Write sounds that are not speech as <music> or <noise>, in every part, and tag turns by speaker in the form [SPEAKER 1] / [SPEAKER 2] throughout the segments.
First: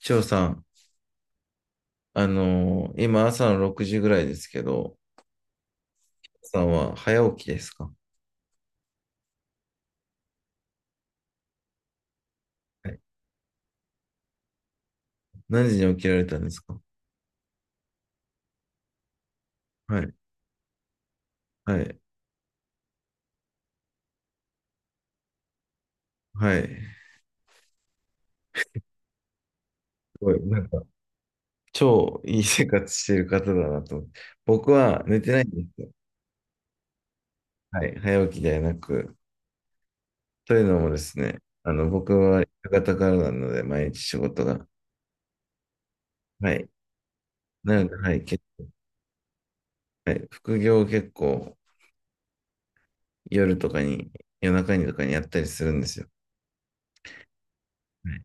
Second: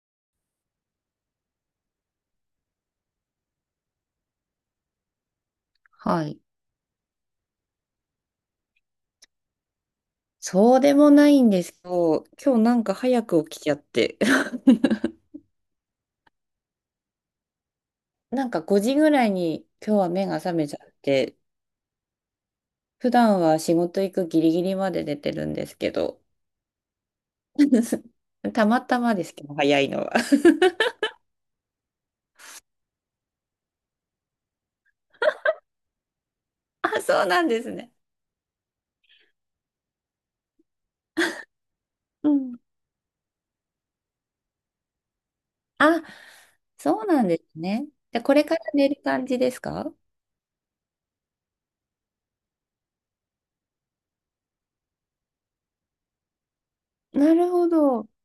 [SPEAKER 1] 翔さん、今朝の6時ぐらいですけど、
[SPEAKER 2] はい。
[SPEAKER 1] さんは早起きですか？
[SPEAKER 2] そうでもないんですけど、今日なん
[SPEAKER 1] は
[SPEAKER 2] か
[SPEAKER 1] い。
[SPEAKER 2] 早く起きちゃって、<laughs>
[SPEAKER 1] 何時に起きられたんですか？
[SPEAKER 2] なんか5時ぐらいに今日
[SPEAKER 1] は
[SPEAKER 2] は
[SPEAKER 1] い、
[SPEAKER 2] 目が覚めちゃって、
[SPEAKER 1] はい、
[SPEAKER 2] 普段は仕事行くギリギリまで寝てるんですけど、
[SPEAKER 1] はい。す
[SPEAKER 2] <laughs> たまたまですけど、早いのは。
[SPEAKER 1] ごい、
[SPEAKER 2] <laughs>
[SPEAKER 1] なんか、超いい生活してる方だなと思って。僕は寝てないんですよ。
[SPEAKER 2] あ、そうなんです
[SPEAKER 1] は
[SPEAKER 2] ね。
[SPEAKER 1] い、早起きではなく。というのもですね、僕
[SPEAKER 2] う
[SPEAKER 1] は夕
[SPEAKER 2] ん。
[SPEAKER 1] 方からなので、毎日仕事が。
[SPEAKER 2] あ、
[SPEAKER 1] はい。
[SPEAKER 2] そうなんです
[SPEAKER 1] な
[SPEAKER 2] ね。
[SPEAKER 1] ので、は
[SPEAKER 2] で、
[SPEAKER 1] い、
[SPEAKER 2] これから寝る感じですか？
[SPEAKER 1] はい、副業を結構夜とかに、夜中にとかにやったりするんですよ。
[SPEAKER 2] なるほど。
[SPEAKER 1] はい。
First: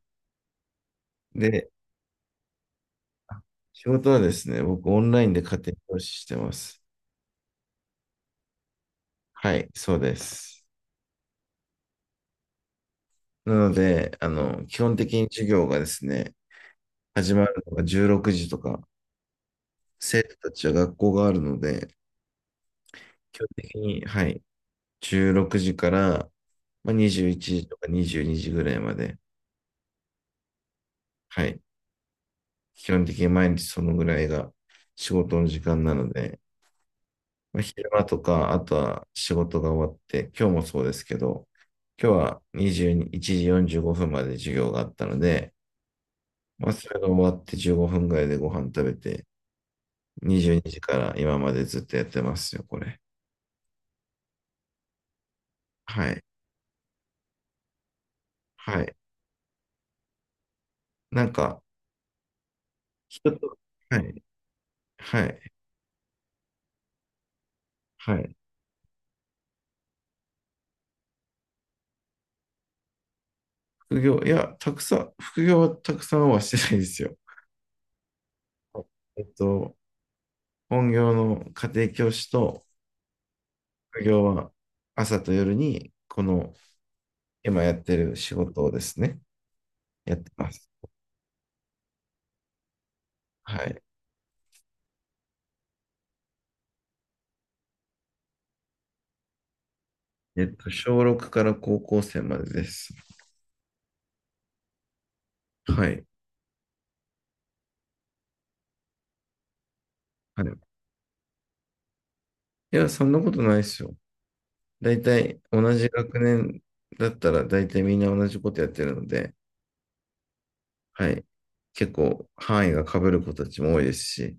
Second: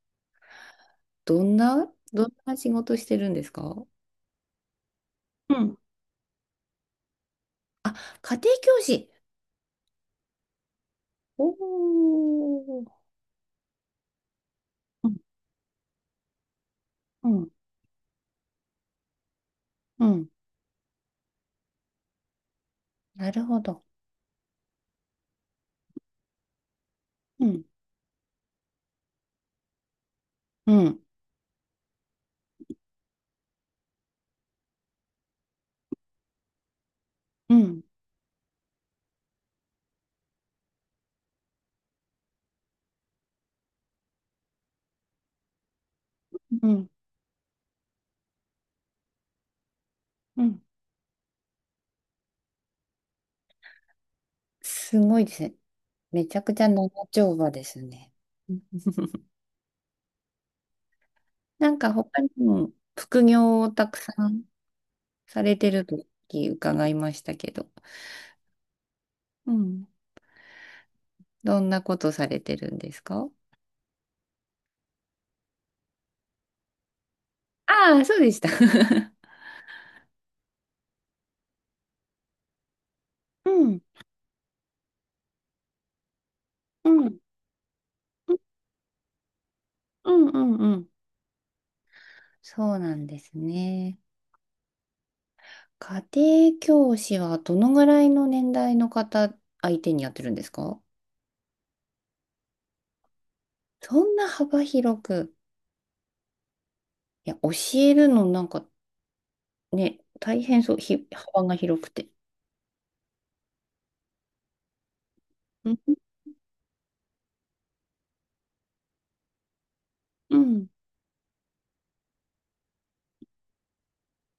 [SPEAKER 2] どん
[SPEAKER 1] で、
[SPEAKER 2] な、どんな仕事してるんですか？
[SPEAKER 1] 仕事はですね、僕オンラインで
[SPEAKER 2] う
[SPEAKER 1] 家庭
[SPEAKER 2] ん。
[SPEAKER 1] 教師してます。
[SPEAKER 2] あ、家庭教師。
[SPEAKER 1] はい、そうです。
[SPEAKER 2] おー。
[SPEAKER 1] なので、基本的に授業がですね、
[SPEAKER 2] う
[SPEAKER 1] 始ま
[SPEAKER 2] ん
[SPEAKER 1] るのが16時とか、
[SPEAKER 2] う
[SPEAKER 1] 生
[SPEAKER 2] ん。
[SPEAKER 1] 徒たちは学校があるので、
[SPEAKER 2] な
[SPEAKER 1] 基
[SPEAKER 2] る
[SPEAKER 1] 本
[SPEAKER 2] ほ
[SPEAKER 1] 的
[SPEAKER 2] ど。
[SPEAKER 1] に、はい、16時から、まあ、21
[SPEAKER 2] うん。
[SPEAKER 1] 時とか22時ぐらいまで、
[SPEAKER 2] うん。
[SPEAKER 1] はい、基本的に毎日そのぐらいが仕事の時間なので、
[SPEAKER 2] うん。
[SPEAKER 1] 昼間とか、あとは仕事が終わって、今日もそうですけど、今日は21時45分まで授業があったので、
[SPEAKER 2] う
[SPEAKER 1] まあ、そ
[SPEAKER 2] ん。
[SPEAKER 1] れが終わって15分ぐらいでご飯食べて、
[SPEAKER 2] う
[SPEAKER 1] 22
[SPEAKER 2] ん。
[SPEAKER 1] 時から今までずっとやってますよ、これ。
[SPEAKER 2] すごいですね。
[SPEAKER 1] はい。
[SPEAKER 2] めちゃくちゃ長丁場ですね。うん
[SPEAKER 1] はい。
[SPEAKER 2] <laughs>
[SPEAKER 1] なんか、
[SPEAKER 2] なんか他にも副
[SPEAKER 1] 人と、
[SPEAKER 2] 業をたく
[SPEAKER 1] は
[SPEAKER 2] さ
[SPEAKER 1] い。
[SPEAKER 2] ん
[SPEAKER 1] は
[SPEAKER 2] さ
[SPEAKER 1] い。
[SPEAKER 2] れてると伺いましたけど。
[SPEAKER 1] はい。
[SPEAKER 2] うん。どんなことされてるんですか？
[SPEAKER 1] 副業、いや、たくさん、副業はたくさんはしてないですよ。
[SPEAKER 2] ああ、そうでした。
[SPEAKER 1] えっ
[SPEAKER 2] <laughs>
[SPEAKER 1] と、本業の家庭教師と
[SPEAKER 2] うん。
[SPEAKER 1] 副業は朝と夜にこの
[SPEAKER 2] うん。
[SPEAKER 1] 今やってる仕事をですね、
[SPEAKER 2] う
[SPEAKER 1] やっ
[SPEAKER 2] ん
[SPEAKER 1] て
[SPEAKER 2] う
[SPEAKER 1] ま
[SPEAKER 2] ん
[SPEAKER 1] す。
[SPEAKER 2] うん。そうなんです
[SPEAKER 1] はい。
[SPEAKER 2] ね。家庭教師はどのぐらいの年代の方相手にやってるんですか？
[SPEAKER 1] 小6から高校生までです。
[SPEAKER 2] そんな幅広く、
[SPEAKER 1] はい。
[SPEAKER 2] いや、教えるのなんかね、大
[SPEAKER 1] はい、い
[SPEAKER 2] 変そう、幅が広くて。
[SPEAKER 1] や、そんなことないですよ。大体、
[SPEAKER 2] う
[SPEAKER 1] 同
[SPEAKER 2] ん。
[SPEAKER 1] じ学年だったら、大体みんな同じことやってるので、
[SPEAKER 2] うん。
[SPEAKER 1] はい。結構、範囲が被る子たちも多いですし、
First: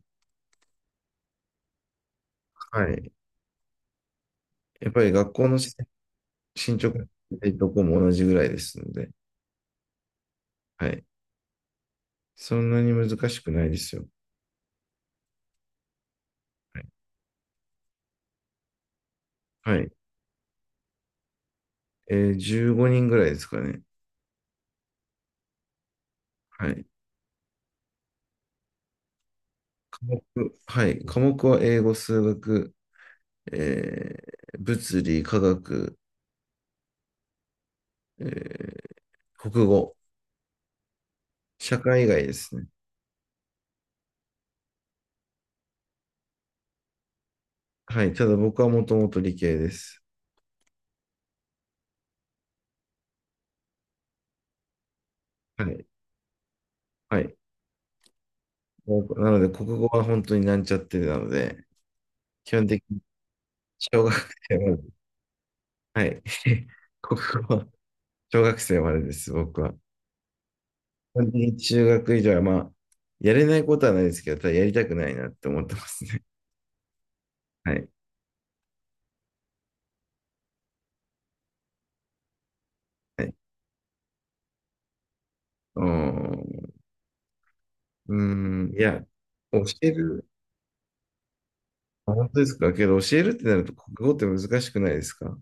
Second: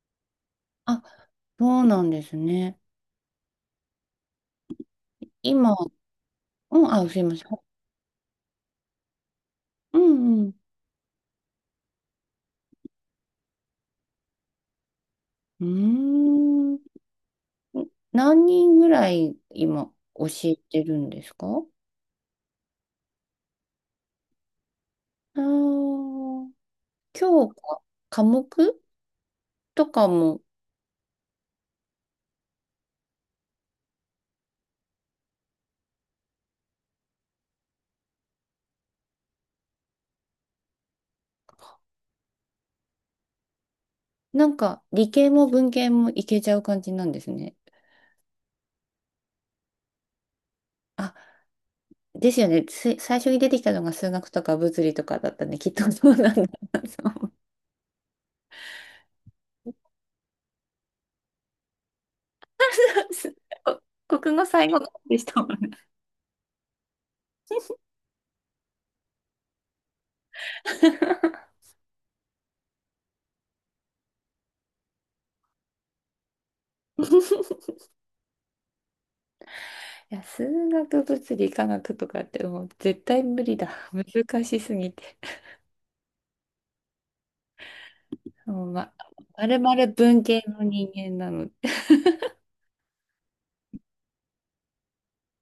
[SPEAKER 2] あ、そうなんですね。
[SPEAKER 1] はい。やっぱり学校の
[SPEAKER 2] 今、う
[SPEAKER 1] 進
[SPEAKER 2] ん、
[SPEAKER 1] 捗
[SPEAKER 2] あ、すいません。
[SPEAKER 1] どこも同じぐらいですので、
[SPEAKER 2] うんうん。
[SPEAKER 1] はい。そんなに難しくないですよ。
[SPEAKER 2] うー
[SPEAKER 1] はい。
[SPEAKER 2] ん。何人ぐらい
[SPEAKER 1] は
[SPEAKER 2] 今
[SPEAKER 1] い。
[SPEAKER 2] 教えてるんですか？あ
[SPEAKER 1] 15人ぐらいですかね。
[SPEAKER 2] あー、
[SPEAKER 1] はい。
[SPEAKER 2] 今日か、科目と
[SPEAKER 1] 科
[SPEAKER 2] かも、
[SPEAKER 1] はい。科目は英語、数学、え物理、科学、えー国語、社会以外ですね。
[SPEAKER 2] なんか理系も文系もいけちゃう感じなんですね。
[SPEAKER 1] はい。ただ僕はもともと理系です。
[SPEAKER 2] あ、ですよね。つい最初に出てきたのが数学とか物理とかだったね。
[SPEAKER 1] は
[SPEAKER 2] きっ
[SPEAKER 1] い。
[SPEAKER 2] とそうなんだなと
[SPEAKER 1] は
[SPEAKER 2] 思う。
[SPEAKER 1] い。もうなので、国語は本当になんちゃってなので、基本的に
[SPEAKER 2] <laughs>
[SPEAKER 1] 小学
[SPEAKER 2] 国語
[SPEAKER 1] 生
[SPEAKER 2] 最
[SPEAKER 1] ま
[SPEAKER 2] 後の
[SPEAKER 1] で。
[SPEAKER 2] 方でしたもんね。
[SPEAKER 1] はい。<laughs> 国語は小学生までです、僕は。基本的に
[SPEAKER 2] <laughs>
[SPEAKER 1] 中学以上は、まあ、やれないことはないですけど、ただやりたくないなって思ってますね。はい。
[SPEAKER 2] いや、数学、物理、科学とかってもう絶対
[SPEAKER 1] はい。
[SPEAKER 2] 無理だ。難しすぎて。
[SPEAKER 1] うん。う
[SPEAKER 2] も
[SPEAKER 1] ん、
[SPEAKER 2] う
[SPEAKER 1] い
[SPEAKER 2] ま、
[SPEAKER 1] や、
[SPEAKER 2] まる
[SPEAKER 1] 教
[SPEAKER 2] まる
[SPEAKER 1] え
[SPEAKER 2] 文
[SPEAKER 1] る。
[SPEAKER 2] 系の人間なので。
[SPEAKER 1] あ、本当ですか。けど、教えるってなると、国語って難しくないですか？は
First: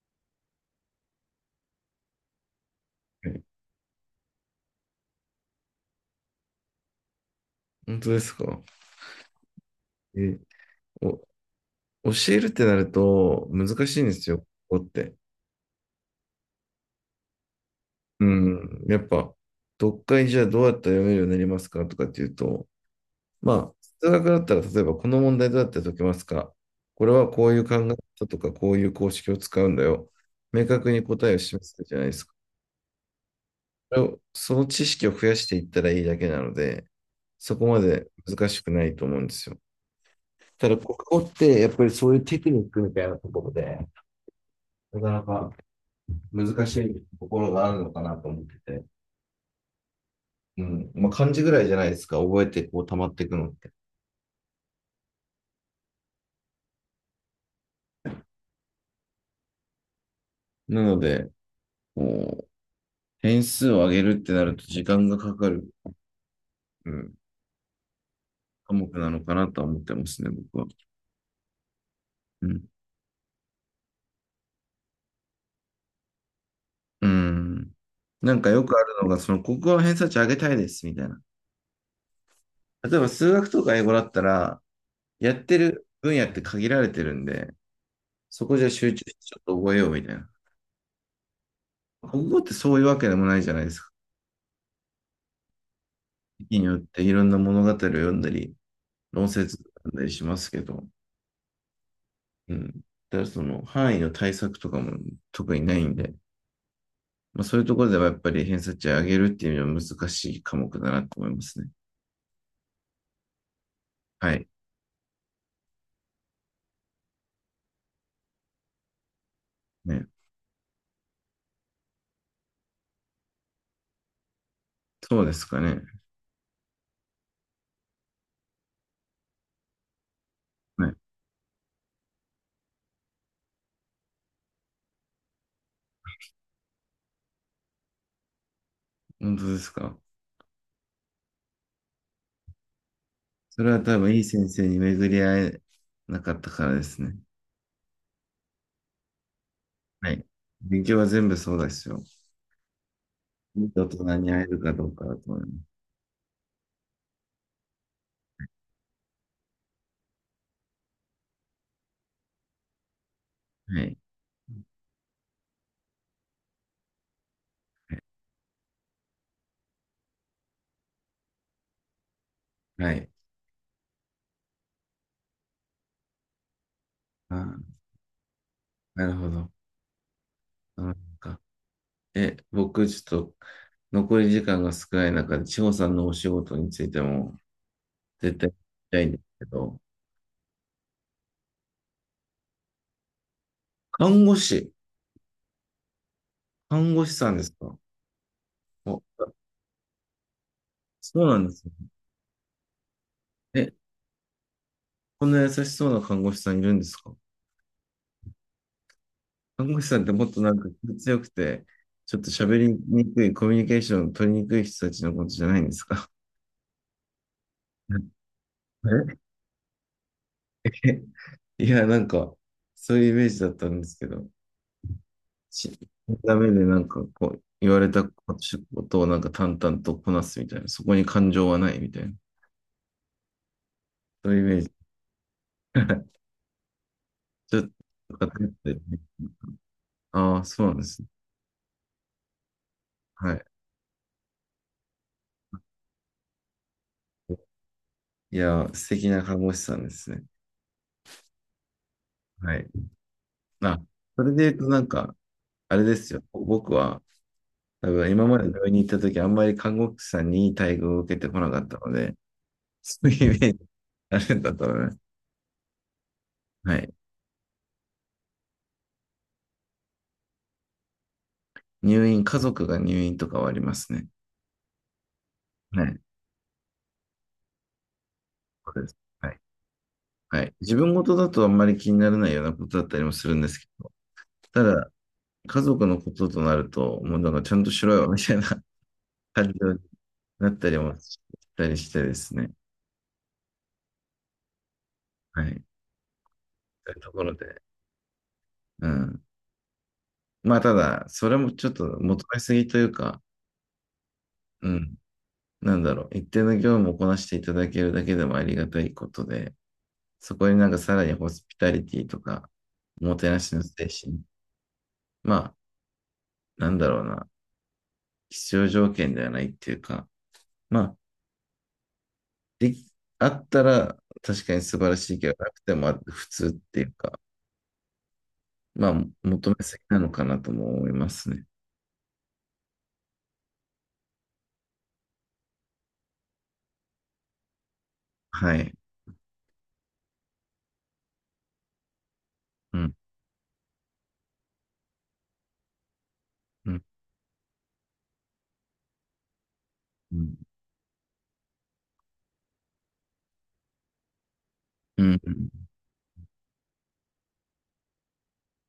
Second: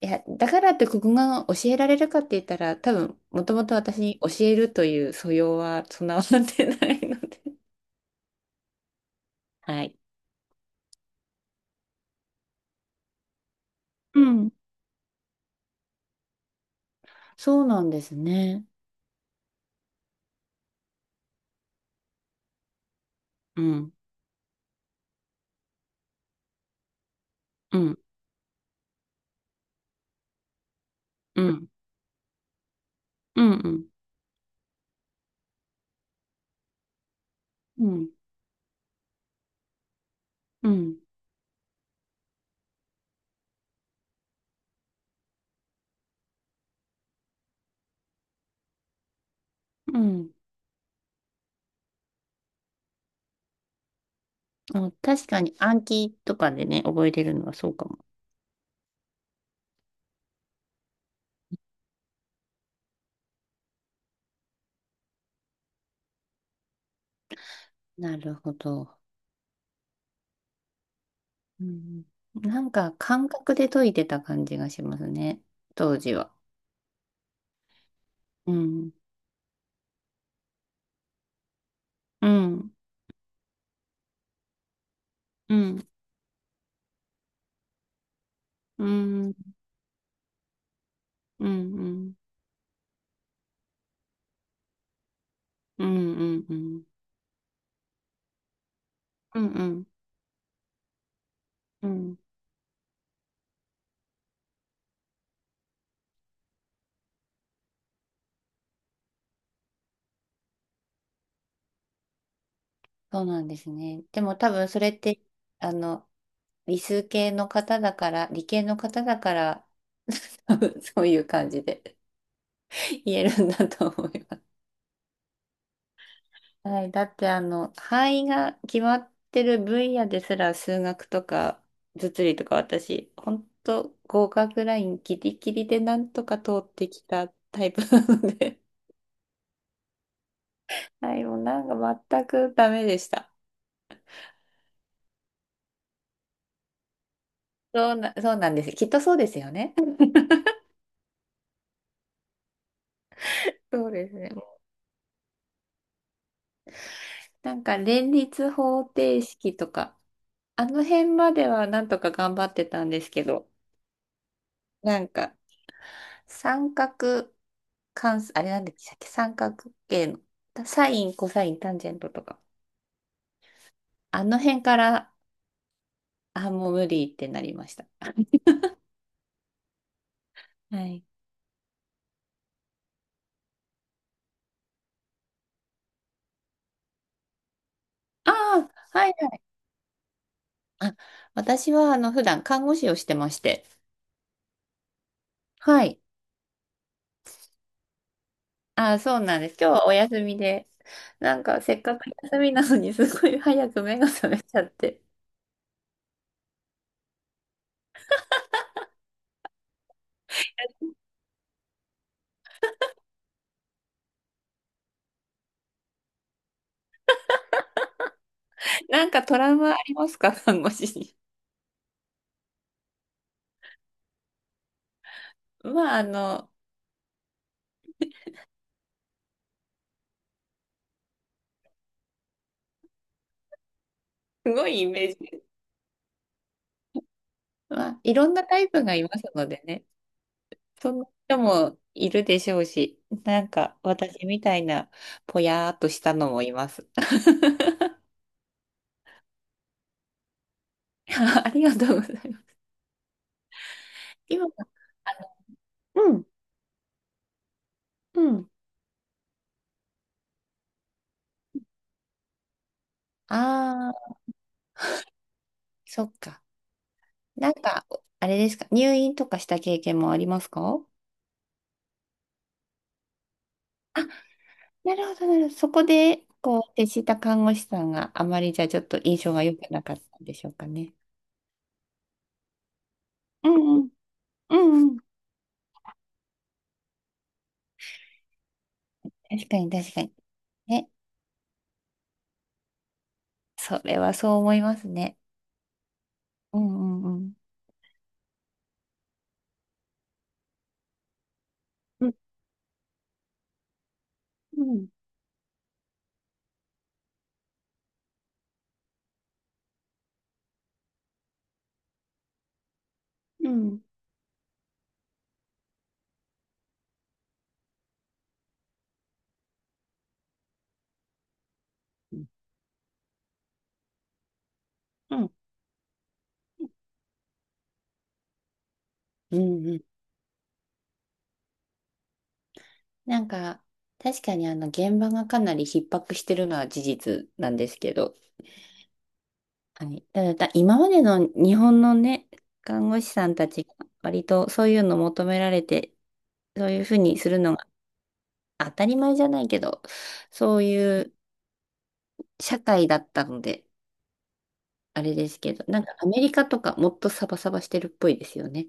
[SPEAKER 2] いや、だからって国語が教えられるかって言ったら、多分、
[SPEAKER 1] い。
[SPEAKER 2] もともと私に教えるという素養は備わってないので。
[SPEAKER 1] 本当ですか？
[SPEAKER 2] はい。
[SPEAKER 1] え、お、教えるってなると、難しいんで
[SPEAKER 2] う
[SPEAKER 1] すよ、
[SPEAKER 2] ん。
[SPEAKER 1] 国語って。
[SPEAKER 2] そうなんです
[SPEAKER 1] う
[SPEAKER 2] ね。
[SPEAKER 1] ん、やっぱ、読解じゃあどうやったら読めるようになりますかとかっていうと、
[SPEAKER 2] う
[SPEAKER 1] まあ、
[SPEAKER 2] ん。
[SPEAKER 1] 数学だったら、例えば、この問題どうやって解けますか？これはこういう考え
[SPEAKER 2] うん。
[SPEAKER 1] 方とか、こういう公式を使うんだよ。明確に答えを
[SPEAKER 2] う
[SPEAKER 1] 示
[SPEAKER 2] ん、
[SPEAKER 1] すじゃないですか。
[SPEAKER 2] うん、うん、
[SPEAKER 1] それをその知識を増やしていったらいいだけなので、そこま
[SPEAKER 2] うん、
[SPEAKER 1] で難しくないと思うんですよ。
[SPEAKER 2] う
[SPEAKER 1] ただ、国
[SPEAKER 2] ん。
[SPEAKER 1] 語ってやっぱりそういうテクニックみたいなところで、なかなか難しいところがあるのかなと思ってて、
[SPEAKER 2] うん、
[SPEAKER 1] うん。まあ、漢字ぐらいじゃないですか、覚えてこう溜まっていくのって。
[SPEAKER 2] あ、確かに暗記とかでね、覚えれるのはそうかも。
[SPEAKER 1] なので、こう、点数を上げるってなると時間がかかる、うん、
[SPEAKER 2] なるほ
[SPEAKER 1] 科
[SPEAKER 2] ど。
[SPEAKER 1] 目なのかなとは思ってますね、僕は。
[SPEAKER 2] うん、
[SPEAKER 1] う
[SPEAKER 2] な
[SPEAKER 1] ん。
[SPEAKER 2] んか感覚で解いてた感じがしますね、当時は。
[SPEAKER 1] うん。なんか
[SPEAKER 2] う
[SPEAKER 1] よくあ
[SPEAKER 2] ん、
[SPEAKER 1] るのが、その国語の偏差値上げたいです、みたいな。
[SPEAKER 2] うん、
[SPEAKER 1] 例えば数学とか英語だったら、やっ
[SPEAKER 2] う
[SPEAKER 1] てる
[SPEAKER 2] ん、
[SPEAKER 1] 分野って限られてるんで、そこじゃ
[SPEAKER 2] う
[SPEAKER 1] 集中してち
[SPEAKER 2] ん、
[SPEAKER 1] ょっと覚えようみたいな。
[SPEAKER 2] うん、うん、
[SPEAKER 1] 国語ってそういうわけでもないじゃないですか。
[SPEAKER 2] うん、うん、うん、
[SPEAKER 1] 時に
[SPEAKER 2] う
[SPEAKER 1] よっ
[SPEAKER 2] ん、
[SPEAKER 1] ていろんな物語を読んだり、論説を読んだりしますけど、うん。だからその範囲の対策とかも特にないんで、まあ、そういうところではやっぱり偏差値を上げるっていうのは難しい科目だなと思いますね。
[SPEAKER 2] そうなんですね。で
[SPEAKER 1] は
[SPEAKER 2] も
[SPEAKER 1] い。
[SPEAKER 2] 多分それって、あの、理数系の方だから、理系の方だから、
[SPEAKER 1] ね。
[SPEAKER 2] <laughs> そういう感じで。言えるんだと思います。
[SPEAKER 1] そうですかね。
[SPEAKER 2] はい。だってあの、範囲が決まってる分野ですら数
[SPEAKER 1] はい。
[SPEAKER 2] 学とか物理とか私、本当合格ラインギリギリでなんとか通ってきたタイプなので。
[SPEAKER 1] 本当ですか。
[SPEAKER 2] <laughs> はい、もうなんか全くダメでした。
[SPEAKER 1] それは多分いい先生に巡り合えなかったからですね。
[SPEAKER 2] そうなんです。きっとそうですよね。
[SPEAKER 1] はい。勉強は全部そうですよ。いい大
[SPEAKER 2] そう
[SPEAKER 1] 人
[SPEAKER 2] ですね。
[SPEAKER 1] に会えるかどうかだと思います。
[SPEAKER 2] なんか連立方程式とか、あの辺まではなんとか頑張ってたんですけど、
[SPEAKER 1] はい。
[SPEAKER 2] なんか三角
[SPEAKER 1] はい。
[SPEAKER 2] 関数、あれなんでしたっけ三角形の。サイン、コサイン、タンジェントとか。
[SPEAKER 1] はい。
[SPEAKER 2] あの辺から、あ、もう無理って
[SPEAKER 1] あ
[SPEAKER 2] なりまし
[SPEAKER 1] ー、
[SPEAKER 2] た。
[SPEAKER 1] なるほど。あ
[SPEAKER 2] は
[SPEAKER 1] ーな
[SPEAKER 2] い。
[SPEAKER 1] んか、僕、ちょっと、残り時間が少ない中で、千穂さんのお仕事についても、
[SPEAKER 2] あ
[SPEAKER 1] 絶対聞き
[SPEAKER 2] あ、
[SPEAKER 1] たい
[SPEAKER 2] は
[SPEAKER 1] ん
[SPEAKER 2] い
[SPEAKER 1] です
[SPEAKER 2] はい。
[SPEAKER 1] けど、
[SPEAKER 2] あ、私は、あの、普段看護師をしてまして。
[SPEAKER 1] 看護師、
[SPEAKER 2] はい。
[SPEAKER 1] 看護師さんですか？
[SPEAKER 2] あ、
[SPEAKER 1] お、
[SPEAKER 2] そうなんです。今日はお休みで。
[SPEAKER 1] そう
[SPEAKER 2] な
[SPEAKER 1] な
[SPEAKER 2] ん
[SPEAKER 1] んで
[SPEAKER 2] か、
[SPEAKER 1] すね。
[SPEAKER 2] せっかく休みなのに、すごい早
[SPEAKER 1] え、
[SPEAKER 2] く目が覚めちゃって。
[SPEAKER 1] こんな優しそうな看護師さんいるんですか？看護師さんってもっとなんか気強くて、ちょっと喋りにくい、コミュニケーション取りにくい人たちのことじゃないんですか？
[SPEAKER 2] なん
[SPEAKER 1] <laughs>
[SPEAKER 2] かトラウマありますか、看護師
[SPEAKER 1] え、
[SPEAKER 2] に？
[SPEAKER 1] いや、なんか、そういうイメージだったんですけど、し、
[SPEAKER 2] まあ、あ
[SPEAKER 1] ダメ
[SPEAKER 2] の、
[SPEAKER 1] でなんかこう、言われたことをなんか淡々とこなすみたいな、そこに感情はないみたいな、そういうイ
[SPEAKER 2] す
[SPEAKER 1] メー
[SPEAKER 2] ご
[SPEAKER 1] ジ。
[SPEAKER 2] いイメージ。
[SPEAKER 1] <laughs> ちょっ
[SPEAKER 2] まあ、い
[SPEAKER 1] と、
[SPEAKER 2] ろんな
[SPEAKER 1] 偏っ
[SPEAKER 2] タイ
[SPEAKER 1] てる
[SPEAKER 2] プが
[SPEAKER 1] ね。
[SPEAKER 2] いますのでね。
[SPEAKER 1] ああ、そうなんで
[SPEAKER 2] そん
[SPEAKER 1] す
[SPEAKER 2] な
[SPEAKER 1] ね。
[SPEAKER 2] 人もいるでしょうし、
[SPEAKER 1] は
[SPEAKER 2] な
[SPEAKER 1] い。
[SPEAKER 2] んか私みたいなぽやーっとしたのもいます。<laughs>
[SPEAKER 1] いや、素敵な看護師さんですね。
[SPEAKER 2] ありがとうございま
[SPEAKER 1] は
[SPEAKER 2] す。
[SPEAKER 1] い。あ、それで
[SPEAKER 2] 今、
[SPEAKER 1] 言うとなんか、あれで
[SPEAKER 2] う
[SPEAKER 1] すよ。
[SPEAKER 2] ん、
[SPEAKER 1] 僕は、多分
[SPEAKER 2] う
[SPEAKER 1] 今まで
[SPEAKER 2] ん。
[SPEAKER 1] 病院に行った時、あんまり看護師さんにいい待遇を受けてこなかったので、そういうイメージ
[SPEAKER 2] あ
[SPEAKER 1] あ
[SPEAKER 2] あ、
[SPEAKER 1] るんだったらね。
[SPEAKER 2] そっか。
[SPEAKER 1] はい。
[SPEAKER 2] なんか、あれですか、入院とかした経験もありますか？
[SPEAKER 1] 入院、家族が入院とかはあります
[SPEAKER 2] あ、
[SPEAKER 1] ね。
[SPEAKER 2] なるほど、なるほど。そこ
[SPEAKER 1] はい。
[SPEAKER 2] で、こう、接した看護師さんがあまりじゃ
[SPEAKER 1] そ
[SPEAKER 2] ちょ
[SPEAKER 1] う
[SPEAKER 2] っ
[SPEAKER 1] です。
[SPEAKER 2] と印
[SPEAKER 1] は
[SPEAKER 2] 象
[SPEAKER 1] い。
[SPEAKER 2] が良くなかったんで
[SPEAKER 1] は
[SPEAKER 2] しょう
[SPEAKER 1] い。
[SPEAKER 2] か
[SPEAKER 1] 自
[SPEAKER 2] ね。
[SPEAKER 1] 分事だとあんまり気にならないようなことだったりもするんで
[SPEAKER 2] う
[SPEAKER 1] すけ
[SPEAKER 2] んうん、
[SPEAKER 1] ど、
[SPEAKER 2] う
[SPEAKER 1] た
[SPEAKER 2] ん
[SPEAKER 1] だ、
[SPEAKER 2] うん。
[SPEAKER 1] 家族のこととなると、もうなんかちゃんとしろよ、みたいな <laughs>
[SPEAKER 2] 確
[SPEAKER 1] 感
[SPEAKER 2] かに、
[SPEAKER 1] 情に
[SPEAKER 2] 確かに。
[SPEAKER 1] なったり
[SPEAKER 2] ね、
[SPEAKER 1] もしたりしてですね。
[SPEAKER 2] それはそう思いますね。
[SPEAKER 1] はい。
[SPEAKER 2] う
[SPEAKER 1] そういう
[SPEAKER 2] んう
[SPEAKER 1] と
[SPEAKER 2] んう
[SPEAKER 1] ころ
[SPEAKER 2] ん。
[SPEAKER 1] で。うん。まあ、ただ、それもちょっと
[SPEAKER 2] うん
[SPEAKER 1] 求めすぎというか、
[SPEAKER 2] う
[SPEAKER 1] う
[SPEAKER 2] ん
[SPEAKER 1] ん。なんだろう。一定の業務をこなしていただけるだけでもありがたいことで、そこになんかさらにホスピタリティとか、おもてな
[SPEAKER 2] う
[SPEAKER 1] しの
[SPEAKER 2] ん。
[SPEAKER 1] 精神。まあ、なんだろうな、必要条件ではないっていうか、まあ、
[SPEAKER 2] うん
[SPEAKER 1] でき、あったら確かに素晴らし
[SPEAKER 2] う
[SPEAKER 1] いけ
[SPEAKER 2] ん。
[SPEAKER 1] ど、なくても普通っていうか、まあ、
[SPEAKER 2] う
[SPEAKER 1] 求め
[SPEAKER 2] んう
[SPEAKER 1] す
[SPEAKER 2] ん、
[SPEAKER 1] ぎなのかなとも思いますね。
[SPEAKER 2] なんか、確かにあの、現場がかなり逼迫してるのは事実なんですけど、
[SPEAKER 1] はい。
[SPEAKER 2] はい。ただ、今までの日本のね、
[SPEAKER 1] う
[SPEAKER 2] 看
[SPEAKER 1] ん、
[SPEAKER 2] 護師さんたちが割とそういうの求められて、そ
[SPEAKER 1] う
[SPEAKER 2] うい
[SPEAKER 1] ん、
[SPEAKER 2] うふうにするのが当たり前じゃないけど、
[SPEAKER 1] うん、
[SPEAKER 2] そういう社会だったので、
[SPEAKER 1] う
[SPEAKER 2] あれ
[SPEAKER 1] ん。
[SPEAKER 2] で
[SPEAKER 1] う
[SPEAKER 2] すけど、
[SPEAKER 1] ん。
[SPEAKER 2] なんかアメリカとかもっとサバサバしてるっぽいですよね。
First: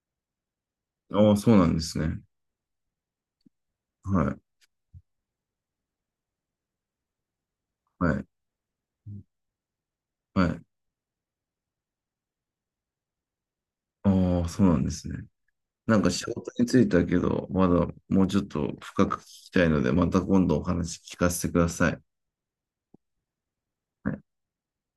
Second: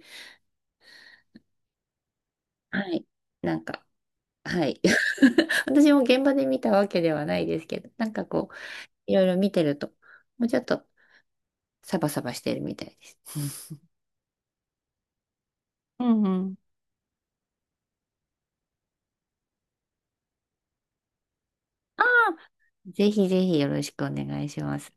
[SPEAKER 1] ああ、そうなんですね。
[SPEAKER 2] はい。なんか、
[SPEAKER 1] はい、
[SPEAKER 2] はい。<laughs> 私も現場で見たわけではないですけど、な
[SPEAKER 1] は
[SPEAKER 2] んか
[SPEAKER 1] い、
[SPEAKER 2] こう、いろいろ見てると、
[SPEAKER 1] は
[SPEAKER 2] もうちょ
[SPEAKER 1] い。
[SPEAKER 2] っとサバサバしてるみたいです。
[SPEAKER 1] ああ、そうなんですね。なん
[SPEAKER 2] う
[SPEAKER 1] か
[SPEAKER 2] ん
[SPEAKER 1] 仕
[SPEAKER 2] う
[SPEAKER 1] 事
[SPEAKER 2] ん。
[SPEAKER 1] についてだけど、まだもうちょっと深く聞きたいので、また今度お話聞かせてください。
[SPEAKER 2] ぜひぜひよろしく
[SPEAKER 1] は
[SPEAKER 2] お
[SPEAKER 1] い
[SPEAKER 2] 願いします。